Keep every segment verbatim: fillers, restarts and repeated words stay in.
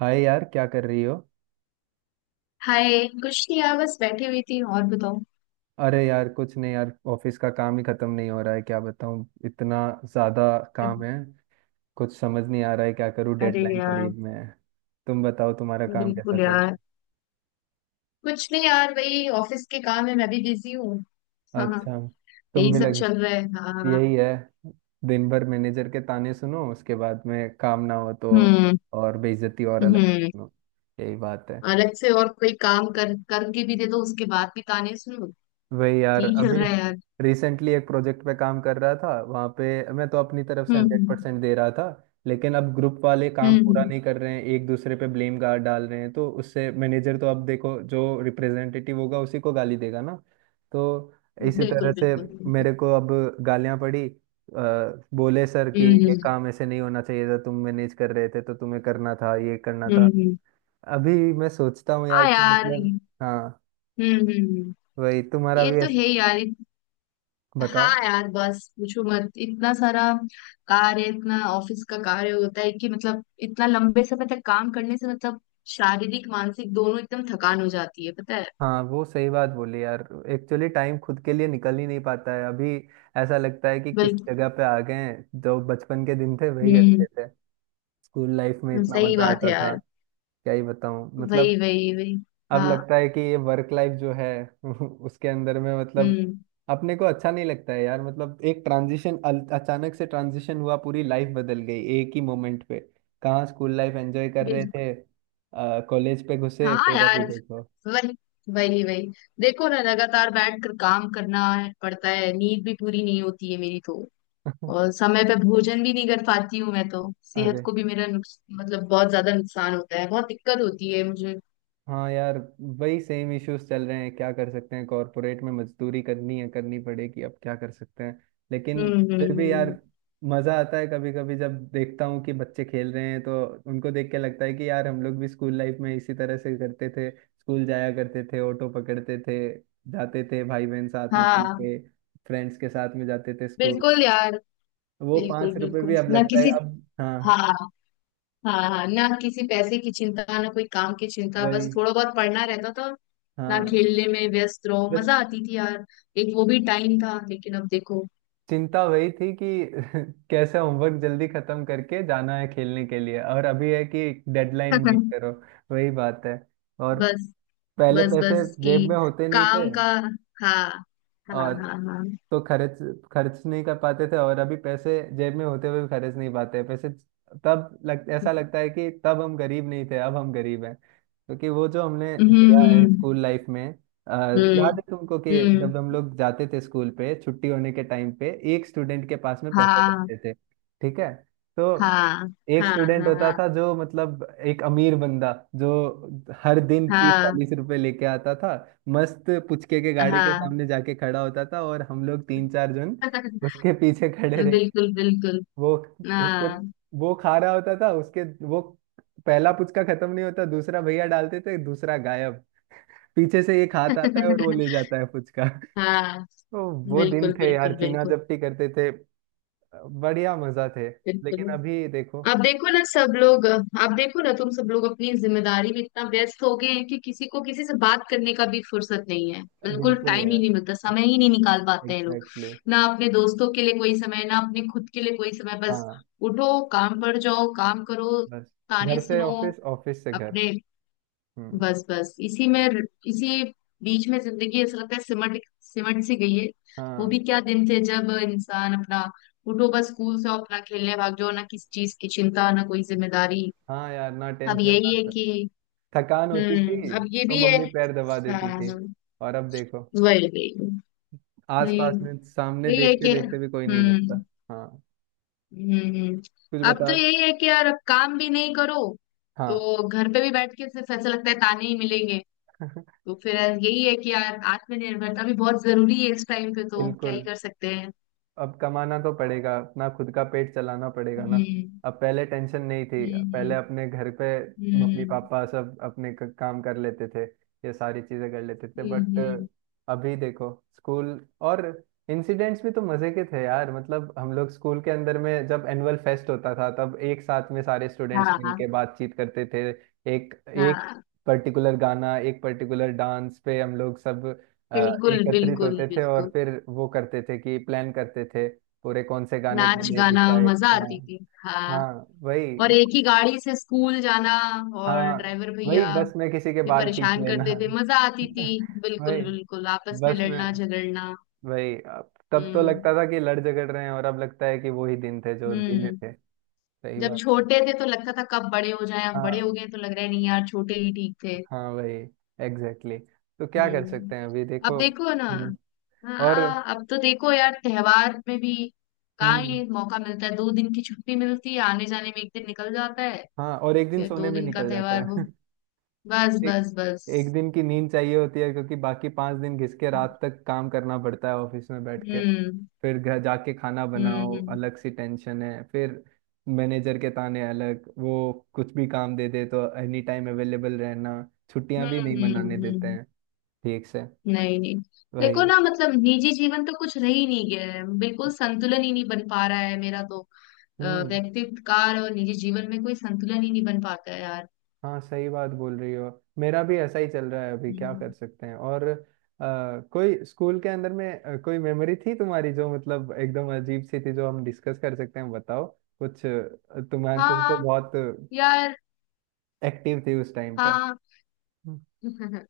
हाय यार, क्या कर रही हो। हाय। कुछ नहीं यार, बस बैठी हुई थी। और बताओ? अरे यार कुछ नहीं यार, ऑफिस का काम ही खत्म नहीं हो रहा है। क्या बताऊँ, इतना ज्यादा काम है। कुछ समझ नहीं आ रहा है क्या करूँ, अरे डेडलाइन यार, करीब में है। तुम बताओ तुम्हारा काम कैसा बिल्कुल चल यार। रहा कुछ नहीं यार, वही ऑफिस के काम है, मैं भी बिजी हूँ। है। हाँ हाँ, अच्छा, तुम यही भी सब लगे। चल रहा है। हाँ हाँ। यही है। दिन भर मैनेजर के ताने सुनो, उसके बाद में काम ना हो तो हम्म। और बेइज्जती और अलग से हम्म, सुनो। यही बात है। अलग से और कोई काम कर करके भी दे दो, उसके बाद भी ताने सुनो। वही यार, यही चल अभी रहा है यार। रिसेंटली एक प्रोजेक्ट पे काम कर रहा था, वहाँ पे मैं तो अपनी तरफ से हंड्रेड हम्म। परसेंट दे रहा था। लेकिन अब ग्रुप वाले काम पूरा हम्म। नहीं कर रहे हैं, एक दूसरे पे ब्लेम गार्ड डाल रहे हैं, तो उससे मैनेजर तो, अब देखो जो रिप्रेजेंटेटिव होगा उसी को गाली देगा ना। तो हम्म, इसी तरह बिल्कुल से बिल्कुल बिल्कुल। मेरे को अब गालियाँ पड़ी, अ, बोले सर कि ये हम्म, काम ऐसे नहीं होना चाहिए था, तुम मैनेज कर रहे थे तो तुम्हें करना था, ये करना हम्म, था। हम्म, अभी मैं सोचता हूँ यार हाँ कि यार। मतलब, हम्म, हाँ, हम्म, वही तुम्हारा ये भी तो ऐसे है यार। हाँ बताओ। यार, बस पूछो मत, इतना सारा कार्य, इतना ऑफिस का कार्य होता है कि मतलब इतना लंबे समय तक काम करने से मतलब शारीरिक मानसिक दोनों एकदम थकान हो जाती है, पता है। हाँ वो सही बात बोली यार। एक्चुअली टाइम खुद के लिए निकल ही नहीं पाता है अभी। ऐसा लगता है कि किस बिल्कुल। जगह पे आ गए हैं, जो बचपन के दिन थे वही हम्म, अच्छे थे। स्कूल लाइफ में हम्म, इतना सही मजा बात है आता था। यार। क्या ही बताऊं मतलब। वही वही वही अब हाँ। लगता है कि ये वर्क लाइफ जो है उसके अंदर में मतलब हम्म। अपने को अच्छा नहीं लगता है यार। मतलब एक ट्रांजिशन, अचानक से ट्रांजिशन हुआ, पूरी लाइफ बदल गई एक ही मोमेंट पे। कहाँ स्कूल लाइफ एंजॉय कर रहे बिल्कुल। थे, कॉलेज पे घुसे, हाँ फिर अभी यार, देखो वही वही वही देखो ना, लगातार बैठ कर काम करना पड़ता है, नींद भी पूरी नहीं होती है मेरी तो। और समय पे भोजन भी नहीं कर पाती हूँ मैं, तो सेहत अरे को भी मेरा नुक्स, मतलब बहुत ज्यादा नुकसान होता है, बहुत दिक्कत होती है मुझे। हाँ यार, वही सेम इश्यूज चल रहे हैं। क्या कर सकते हैं, कॉरपोरेट में मजदूरी करनी है, करनी पड़ेगी, अब क्या कर सकते हैं। लेकिन हम्म हम्म फिर भी हम्म, यार हम्म। मजा आता है कभी कभी, जब देखता हूँ कि बच्चे खेल रहे हैं तो उनको देख के लगता है कि यार हम लोग भी स्कूल लाइफ में इसी तरह से करते थे, स्कूल जाया करते थे, ऑटो पकड़ते थे, जाते थे भाई बहन साथ में हाँ, मिलके, फ्रेंड्स के साथ में जाते थे स्कूल। बिल्कुल यार। वो बिल्कुल पांच रुपए बिल्कुल, भी अब ना लगता है किसी। अब। हाँ हाँ हाँ हाँ, ना किसी पैसे की चिंता, ना कोई काम की चिंता, वही। बस थोड़ा बहुत पढ़ना रहता था। ना, हाँ खेलने में व्यस्त रहो, बस। मजा आती थी यार। एक वो भी टाइम था, लेकिन अब देखो। चिंता वही थी कि कैसे होमवर्क जल्दी खत्म करके जाना है खेलने के लिए, और अभी है कि डेडलाइन मीट करो। वही बात है। और बस पहले बस पैसे बस कि जेब में होते नहीं थे, काम का। हाँ। हाँ और हाँ हाँ। तो खर्च खर्च नहीं कर पाते थे, और अभी पैसे जेब में होते हुए भी खर्च नहीं पाते पैसे। तब लग ऐसा लगता है कि तब हम गरीब नहीं थे, अब हम गरीब हैं, क्योंकि वो जो हमने हम्म, दिया है हम्म। स्कूल लाइफ में। अ, हम्म याद है तुमको कि हम्म। जब हम लोग जाते थे स्कूल पे, छुट्टी होने के टाइम पे एक स्टूडेंट के पास में पैसे हाँ रहते थे। ठीक है। तो हाँ। एक हाँ स्टूडेंट होता हाँ था जो मतलब एक अमीर बंदा, जो हर दिन तीस हाँ चालीस रुपए लेके आता था। मस्त पुचके के गाड़ी के हाँ। सामने जाके खड़ा होता था और हम लोग तीन चार जन उसके पीछे खड़े रहे। बिल्कुल बिल्कुल। वो उसके हाँ। वो खा रहा होता था, उसके वो पहला पुचका खत्म नहीं होता दूसरा भैया डालते थे, दूसरा गायब। पीछे से एक हाथ आता है और वो ले जाता है पुचका हाँ। तो वो दिन बिल्कुल थे यार, बिल्कुल चीना बिल्कुल। जपटी करते थे। बढ़िया मजा थे। लेकिन बिल्कुल। अभी देखो। अब देखो ना, सब लोग अब देखो ना, तुम सब लोग अपनी जिम्मेदारी में इतना व्यस्त हो गए हैं कि किसी को किसी से बात करने का भी फुर्सत नहीं है, बिल्कुल बिल्कुल टाइम ही यार, नहीं मिलता, समय ही नहीं निकाल पाते हैं लोग। Exactly exactly। ना अपने दोस्तों के लिए कोई समय, ना अपने खुद के लिए कोई समय। बस हाँ उठो, काम पर जाओ, काम करो, बस, ताने घर से सुनो ऑफिस, ऑफिस से घर। अपने। हम्म। बस बस इसी में, इसी बीच में जिंदगी ऐसा लगता है सिमट सिमट सी गई है। वो हाँ भी क्या दिन थे जब इंसान अपना उठो, बस स्कूल से अपना खेलने भाग जाओ, ना किसी चीज की चिंता, ना कोई जिम्मेदारी। हाँ यार, ना अब टेंशन ना यही है थ- कि थकान होती हम्म, थी अब ये तो भी है। मम्मी पैर दबा हाँ देती थी। हाँ। और अब देखो वही वही वही आसपास में सामने यही है देखते कि देखते भी कोई नहीं मिलता। हम्म, हाँ। हम्म, हम्म। कुछ अब तो बता। यही है कि यार अब काम भी नहीं करो हाँ तो घर पे भी बैठ के सिर्फ ऐसा लगता है ताने ही मिलेंगे। तो फिर यही है कि यार, आत्मनिर्भरता भी बहुत जरूरी है इस टाइम पे, तो क्या बिल्कुल। ही कर सकते हैं। अब कमाना तो पड़ेगा, अपना खुद का पेट चलाना पड़ेगा ना। हम्म। अब पहले टेंशन नहीं थी। पहले हम्म अपने घर पे मम्मी हम्म पापा सब अपने क- काम कर लेते थे, ये सारी चीजें कर लेते थे, हम्म, बट हम्म, अभी देखो। स्कूल और इंसिडेंट्स भी तो मजे के थे यार। मतलब हम लोग स्कूल के अंदर में, जब एनुअल फेस्ट होता था तब एक साथ में सारे स्टूडेंट्स हाँ मिलके बातचीत करते थे। एक एक हाँ। पर्टिकुलर गाना, एक पर्टिकुलर डांस पे हम लोग सब अ, बिल्कुल एकत्रित बिल्कुल होते थे, और बिल्कुल। फिर वो करते थे कि प्लान करते थे पूरे, कौन से गाने नाच गाने गाना, डिसाइड। मजा हाँ आती थी। हाँ। हाँ वही। और एक ही गाड़ी से स्कूल जाना, और हाँ ड्राइवर भैया वही बस में किसी के भी बाल खींच परेशान लेना करते थे, मजा आती थी। बिल्कुल वही बिल्कुल, आपस में बस लड़ना में, झगड़ना। वही, अब- तब तो लगता हम्म था कि लड़ झगड़ रहे हैं, और अब लगता है कि वो ही दिन थे जो धीमे हम्म। थे। सही जब बात है। छोटे थे तो लगता था कब बड़े हो जाएं, अब बड़े हो हाँ गए तो लग रहा है नहीं यार, छोटे ही ठीक थे। हाँ वही एग्जैक्टली exactly। तो क्या कर सकते हम्म। हैं, अभी अब देखो। देखो ना। हम्म। और हाँ, अब तो देखो यार, त्योहार में भी कहाँ हम्म। ये मौका मिलता है, दो दिन की छुट्टी मिलती है, आने जाने में एक दिन निकल जाता है। हाँ और एक दिन फिर सोने दो में दिन का निकल जाता त्योहार, वो है। बस एक बस एक बस। दिन की नींद चाहिए होती है क्योंकि बाकी पांच दिन घिस के रात तक काम करना पड़ता है ऑफिस में बैठ के। हम्म फिर घर जाके खाना बनाओ, हम्म, अलग सी टेंशन है फिर। मैनेजर के ताने अलग, वो कुछ भी काम दे दे तो एनी टाइम अवेलेबल रहना, छुट्टियां हम्म भी नहीं मनाने हम्म, देते हम्म। हैं ठीक से। नहीं नहीं। देखो वही। ना, मतलब निजी जीवन तो कुछ रह ही नहीं गया है, बिल्कुल संतुलन ही नहीं बन पा रहा है मेरा तो। अ, हम्म। व्यक्तित्व कार और निजी जीवन में कोई संतुलन ही नहीं बन पाता है यार। हाँ सही बात बोल रही हो, मेरा भी ऐसा ही चल रहा है अभी। क्या कर हम्म। सकते हैं, और अ, कोई स्कूल के अंदर में अ, कोई मेमोरी थी तुम्हारी जो मतलब एकदम अजीब सी थी, जो हम डिस्कस कर सकते हैं, बताओ। कुछ अ, तुम्हारे, तुम तो हाँ बहुत यार। एक्टिव थी उस टाइम पे। हाँ। हम्म।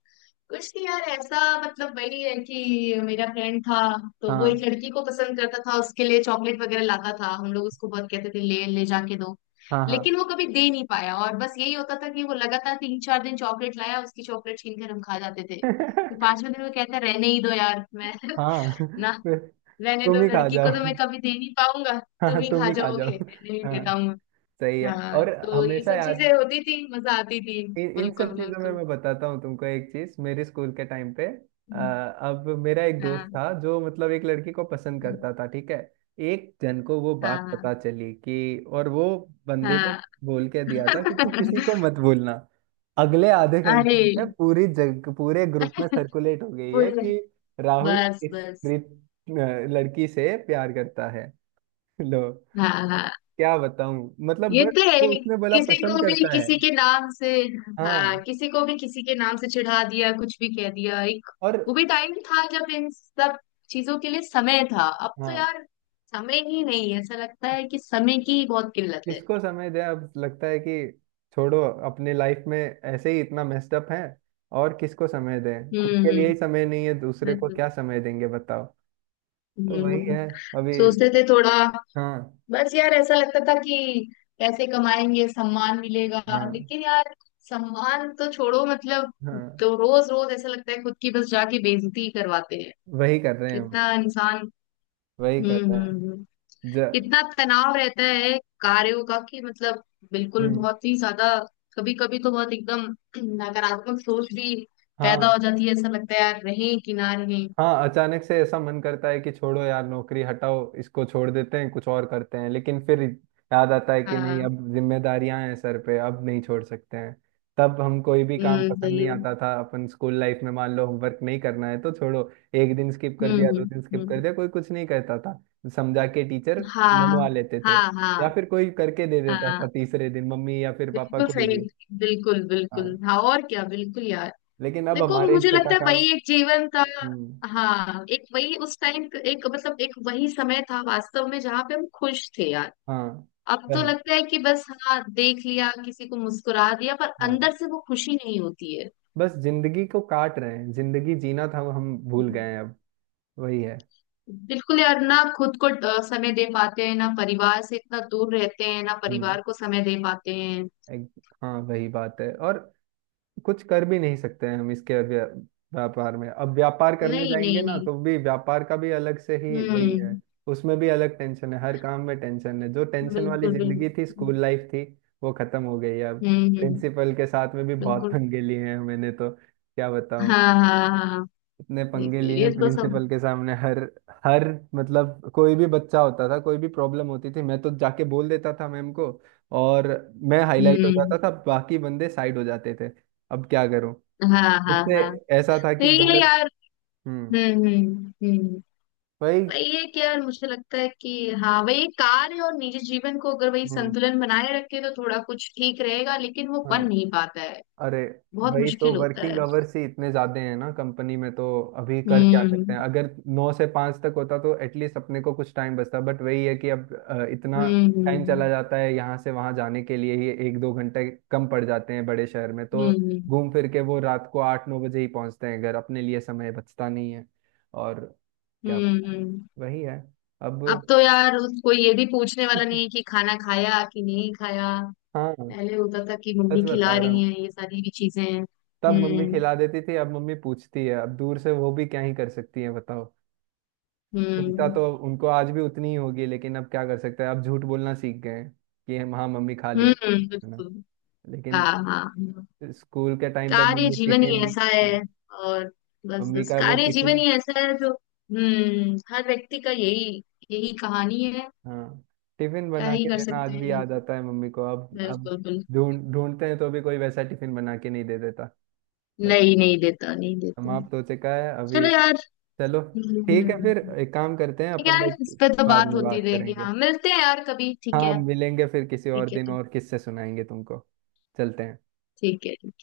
कुछ नहीं यार, ऐसा मतलब वही है कि मेरा फ्रेंड था, तो वो एक हाँ लड़की को पसंद करता था, उसके लिए चॉकलेट वगैरह लाता था। हम लोग उसको बहुत कहते थे, ले ले जाके दो, हाँ हाँ लेकिन वो कभी दे नहीं पाया। और बस यही होता था कि वो लगातार तीन चार दिन चॉकलेट लाया, उसकी चॉकलेट छीन कर हम खा जाते थे। फिर पांचवें दिन वो कहता रहने ही दो यार मैं। हाँ ना, रहने तुम दो, ही खा लड़की को तो जाओ मैं कभी दे नहीं पाऊंगा, तुम हाँ ही तुम खा ही खा जाओ। जाओगे, रहने नहीं हाँ देता हूँ मैं। सही है। हाँ, और तो ये हमेशा सब चीजें याद होती थी, मजा आती थी। इन इन बिल्कुल सब चीजों में, बिल्कुल। मैं बताता हूँ तुमको एक चीज मेरे स्कूल के टाइम पे, अ, हम्म, अब मेरा एक दोस्त हाँ था जो मतलब एक लड़की को पसंद करता था, ठीक है। एक जन को वो बात हाँ पता चली कि, और वो बंदे ने हाँ। बोल के दिया था कि तू किसी को मत बोलना। अगले आधे अरे घंटे में पूरी जग पूरे ग्रुप में सर्कुलेट हो गई है पूरे कि राहुल बस इस बस। प्रीत, अ, लड़की से प्यार करता है। लो, हाँ हाँ, क्या बताऊं, मतलब ये बस, तो है वो ही। उसने बोला किसी पसंद को भी करता है। किसी के नाम से, हाँ हाँ। किसी को भी किसी के नाम से चिढ़ा दिया, कुछ भी कह दिया। एक और वो भी टाइम था जब इन सब चीजों के लिए समय था। अब तो हाँ, यार समय ही नहीं है, ऐसा लगता है कि समय की ही बहुत किल्लत है। किसको समय दे, अब लगता है कि छोड़ो, अपने लाइफ में ऐसे ही इतना मेस्ड अप है। और किसको समय दें, खुद हम्म के लिए हम्म, ही समय नहीं है, दूसरे को बिल्कुल। क्या समय देंगे बताओ। तो वही हम्म। है अभी। सोचते थे थोड़ा, हाँ बस यार ऐसा लगता था कि पैसे कमाएंगे, सम्मान मिलेगा। हाँ। लेकिन यार, सम्मान तो छोड़ो मतलब, हाँ तो रोज रोज ऐसा लगता है खुद की बस जाके बेइज्जती ही करवाते हैं वही कर रहे हैं हम, कितना इंसान। वही कर हम्म रहे हम्म हैं। हम्म। ज कितना तनाव रहता है कार्यों का, कि मतलब बिल्कुल हम्म। बहुत ही ज्यादा। कभी कभी तो बहुत एकदम नकारात्मक सोच भी हाँ पैदा हो जाती है, ऐसा लगता है यार रहें कि ना रहें। हाँ, अचानक से ऐसा मन करता है कि छोड़ो यार नौकरी, हटाओ इसको, छोड़ देते हैं, कुछ और करते हैं, लेकिन फिर याद आता है कि नहीं, हाँ। अब जिम्मेदारियां हैं सर पे, अब नहीं छोड़ सकते हैं। तब हम कोई भी काम हम्म पसंद सही। नहीं आता था अपन, स्कूल लाइफ में मान लो होमवर्क नहीं करना है तो छोड़ो एक दिन स्किप कर हम्म दिया, दो हम्म दिन स्किप कर हम्म। दिया, कोई कुछ नहीं कहता था। समझा के टीचर मनवा हाँ लेते हाँ थे, हाँ या फिर कोई करके दे देता था हाँ, तीसरे दिन, मम्मी या फिर पापा बिल्कुल कोई सही। भी। बिल्कुल हाँ। बिल्कुल, हाँ, और क्या, बिल्कुल यार। लेकिन अब देखो हमारे मुझे हिस्से का लगता है काम। वही एक जीवन था। हम्म। हाँ, एक वही उस टाइम, एक मतलब एक वही समय था वास्तव में जहाँ पे हम खुश थे यार। हाँ अब तो वही। लगता है कि बस हाँ देख लिया किसी को, मुस्कुरा दिया, पर हाँ अंदर से वो खुशी नहीं होती है। बस जिंदगी को काट रहे हैं, जिंदगी जीना था वो हम भूल गए हैं अब। वही है। बिल्कुल यार, ना खुद को अ, समय दे पाते हैं, ना परिवार से इतना दूर रहते हैं, ना हम्म। परिवार को समय दे पाते हैं। एक, हाँ वही बात है। और कुछ कर भी नहीं सकते हैं हम इसके व्या, व्यापार में। अब व्यापार करने नहीं जाएंगे नहीं ना नहीं। तो भी व्यापार का भी अलग से ही वही हम्म। है, उसमें भी अलग टेंशन है, हर काम में टेंशन है। जो टेंशन वाली बिल्कुल बिल्कुल। जिंदगी थी स्कूल लाइफ थी, वो खत्म हो गई है अब। हम्म हम्म। प्रिंसिपल के साथ में भी बहुत बिल्कुल। पंगे लिए हैं मैंने, तो क्या हाँ बताऊं, हाँ हाँ हाँ, हाँ, इतने पंगे बिल्कुल, लिए ये हैं तो सब। प्रिंसिपल के सामने। हर हर मतलब कोई भी बच्चा होता था, कोई भी प्रॉब्लम होती थी, मैं तो जाके बोल देता था मैम को। और मैं हाईलाइट हो हम्म। जाता था, बाकी बंदे साइड हो जाते थे। अब क्या करूं, हाँ हाँ मुझसे हाँ। ऐसा था तो कि ये गलत। यार। हम्म। हम्म हम्म हम्म। वही। भाई ये क्या यार, मुझे लगता है कि हाँ वही कार्य और निजी जीवन को अगर वही हम्म। संतुलन बनाए रखे तो थोड़ा कुछ ठीक रहेगा, लेकिन वो बन हाँ नहीं पाता है। अरे बहुत भाई, तो मुश्किल होता वर्किंग है। आवर्स ही इतने ज्यादा हैं ना कंपनी में, तो अभी कर क्या सकते हम्म हैं। अगर नौ से पाँच तक होता तो एटलीस्ट अपने को कुछ टाइम बचता, बट वही है कि अब अ, इतना हम्म टाइम चला हम्म। जाता है यहाँ से वहाँ जाने के लिए ही एक दो घंटे कम पड़ जाते हैं बड़े शहर में, तो हम्म घूम फिर के वो रात को आठ नौ बजे ही पहुँचते हैं घर, अपने लिए समय बचता नहीं है और क्या हम्म बताएं। हम्म। वही है अब अब तो यार उसको ये भी पूछने वाला नहीं है कि खाना खाया कि नहीं खाया। हाँ पहले होता था कि सच मम्मी खिला बता रहा रही हूँ, है, ये सारी भी चीजें हैं। तब मम्मी हम्म। खिला देती थी, अब मम्मी पूछती है, अब दूर से वो भी क्या ही कर सकती है बताओ। चिंता हम्म तो उनको आज भी उतनी ही होगी, लेकिन अब क्या कर सकते हैं, अब झूठ बोलना सीख गए हैं कि हम हाँ मम्मी खा लिया, हम्म। है ना। बिल्कुल। हाँ लेकिन हाँ हाँ। स्कूल के टाइम पे कार्य मम्मी जीवन ही टिफिन, ऐसा हाँ है। और बस मम्मी बस का वो कार्य टिफिन, जीवन ही ऐसा है, जो हम्म हर व्यक्ति का यही, यही कहानी है। हाँ टिफिन क्या बना ही के कर देना सकते आज हैं, भी ये याद तो। आता है मम्मी को। अब अब बिल्कुल बिल्कुल। ढूंढ ढूंढते हैं तो भी कोई वैसा टिफिन बना के नहीं दे देता नहीं भाई। नहीं देता, नहीं देता। समाप्त हो चुका है चलो अभी। यार। चलो ठीक है, हम्म, फिर एक काम करते हैं ठीक है अपन यार, इस लोग, पे तो बाद बात में होती बात रहेगी। करेंगे। हाँ, मिलते हैं यार कभी, ठीक हाँ है। मिलेंगे फिर किसी और ठीक है दिन, ठीक और किससे सुनाएंगे तुमको, चलते है हैं। ठीक है।